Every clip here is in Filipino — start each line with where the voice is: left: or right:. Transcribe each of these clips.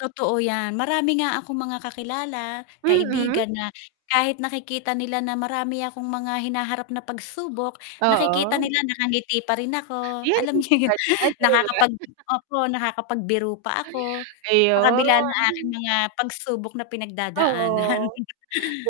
left: Totoo 'yan marami nga akong mga kakilala,
right: Mm.
left: kaibigan na kahit nakikita nila na marami akong mga hinaharap na pagsubok, nakikita
right: Oo.
left: nila nakangiti pa rin ako. Alam n'yo 'yun
right: [unintelligible]
left: nakakapag opo, nakakapagbiro pa ako sa kabila ng aking
right: Ayun.
left: mga pagsubok na pinagdadaanan
right: Oo,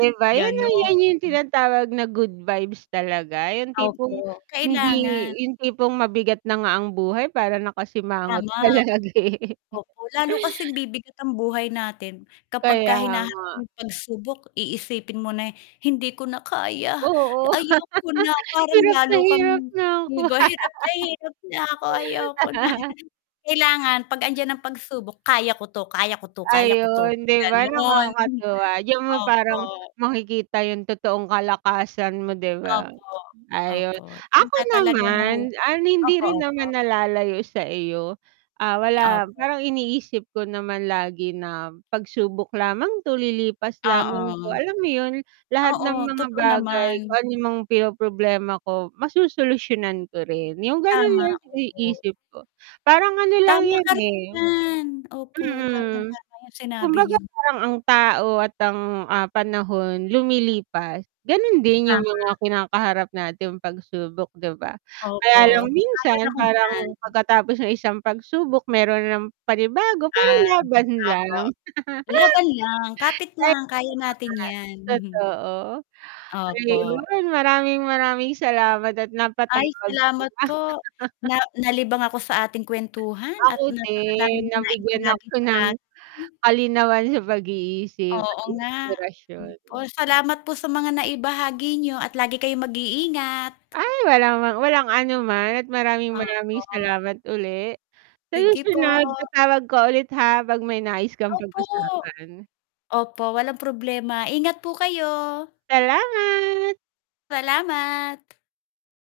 right: 'di ba, 'yan 'yung 'yan
left: ganon.
right: 'yung tinatawag na good vibes talaga, yung tipong
left: Opo,
right: hindi
left: kailangan.
right: yung tipong mabigat na nga ang buhay para nakasimangot
left: Tama.
right: pa lagi.
left: Opo. Lalo kasing bibigat ang buhay natin kapag ka
right: Kaya nga.
left: hinaharap ng pagsubok iisipin mo na, "Hindi ko na kaya,
right: Oo,
left: ayoko na." parang
right: hirap
left: lalo
right: na
left: kang
right: hirap na ako.
left: 'di ba. "Hirap na hirap na ako. Ayoko na." Kailangan 'pag 'andiyan ang pagsubok, "Kaya ko 'to, kaya ko 'to, kaya ko 'to.",
right: Ayun 'di ba,
left: gano'n.
right: nakakatuwa 'yung parang
left: Opo.
right: makikita yung totoong kalakasan mo 'di ba?
left: Opo,
right: Ayun,
left: opo diyan
right: ako
left: ka talaga mahu
right: naman, ah, hindi
left: opo,
right: rin
left: opo.
right: naman nalalayo sa iyo. Ah, wala
left: Opo.
right: parang iniisip ko naman lagi na pagsubok lamang 'to, lilipas lamang 'to.
left: Oo.
right: Alam mo yun, lahat ng
left: Oo,
right: mga
left: totoo
right: bagay, kung
left: naman.
right: anong mga pinoproblema ko, masosolusyunan ko rin. Yung ganun
left: Tama,
right: lang
left: opo.
right: iniisip ko. Parang ano lang
left: Tama
right: yun,
left: ka rin
right: eh
left: dyan! Opo,
right: mm,
left: tamang-tama yung sinabi
right: kumbaga
left: niyo.
right: parang ang tao at ang, ah, panahon lumilipas, ganun din yung
left: Tama.
right: mga kinakaharap nating pagsubok, 'di ba? Kaya
left: Opo,
right: lang
left: sang-ayon
right: minsan,
left: ako diyan.
right: parang pagkatapos ng isang pagsubok meron na namang panibago pero
left: Ah,
right: laban
left: opo.
right: lang.
left: Laban lang! Kapit
right: [unintelligible]
left: lang, kaya natin yan.
right: Totoo.
left: Opo.
right: Ayun, maraming, maraming salamat at
left: Ay
right: napatawag ka.
left: salamat po! Na nalibang ako sa ating kwentuhan at
right: Ako din.
left: napakadami n'yong
right: Nabigyan
left: naibahagi
right: ako
left: sa
right: ng
left: akin.
right: kalinawan sa pag-iisip,
left: Oo nga.
right: inspirasyon.
left: Opo, salamat po sa mga naibahagi niyo at lagi kayong mag-iingat!
right: Ay! Wala mang walang ano man at maraming maraming
left: Opo.
right: salamat uli. Sa
left: Sige po.
right: susunod tatawag ka ulit, ha, pag may nais kang
left: Opo!
right: pag-usapan.
left: Opo, walang problema. Ingat po kayo!
right: Salamat!
left: Salamat!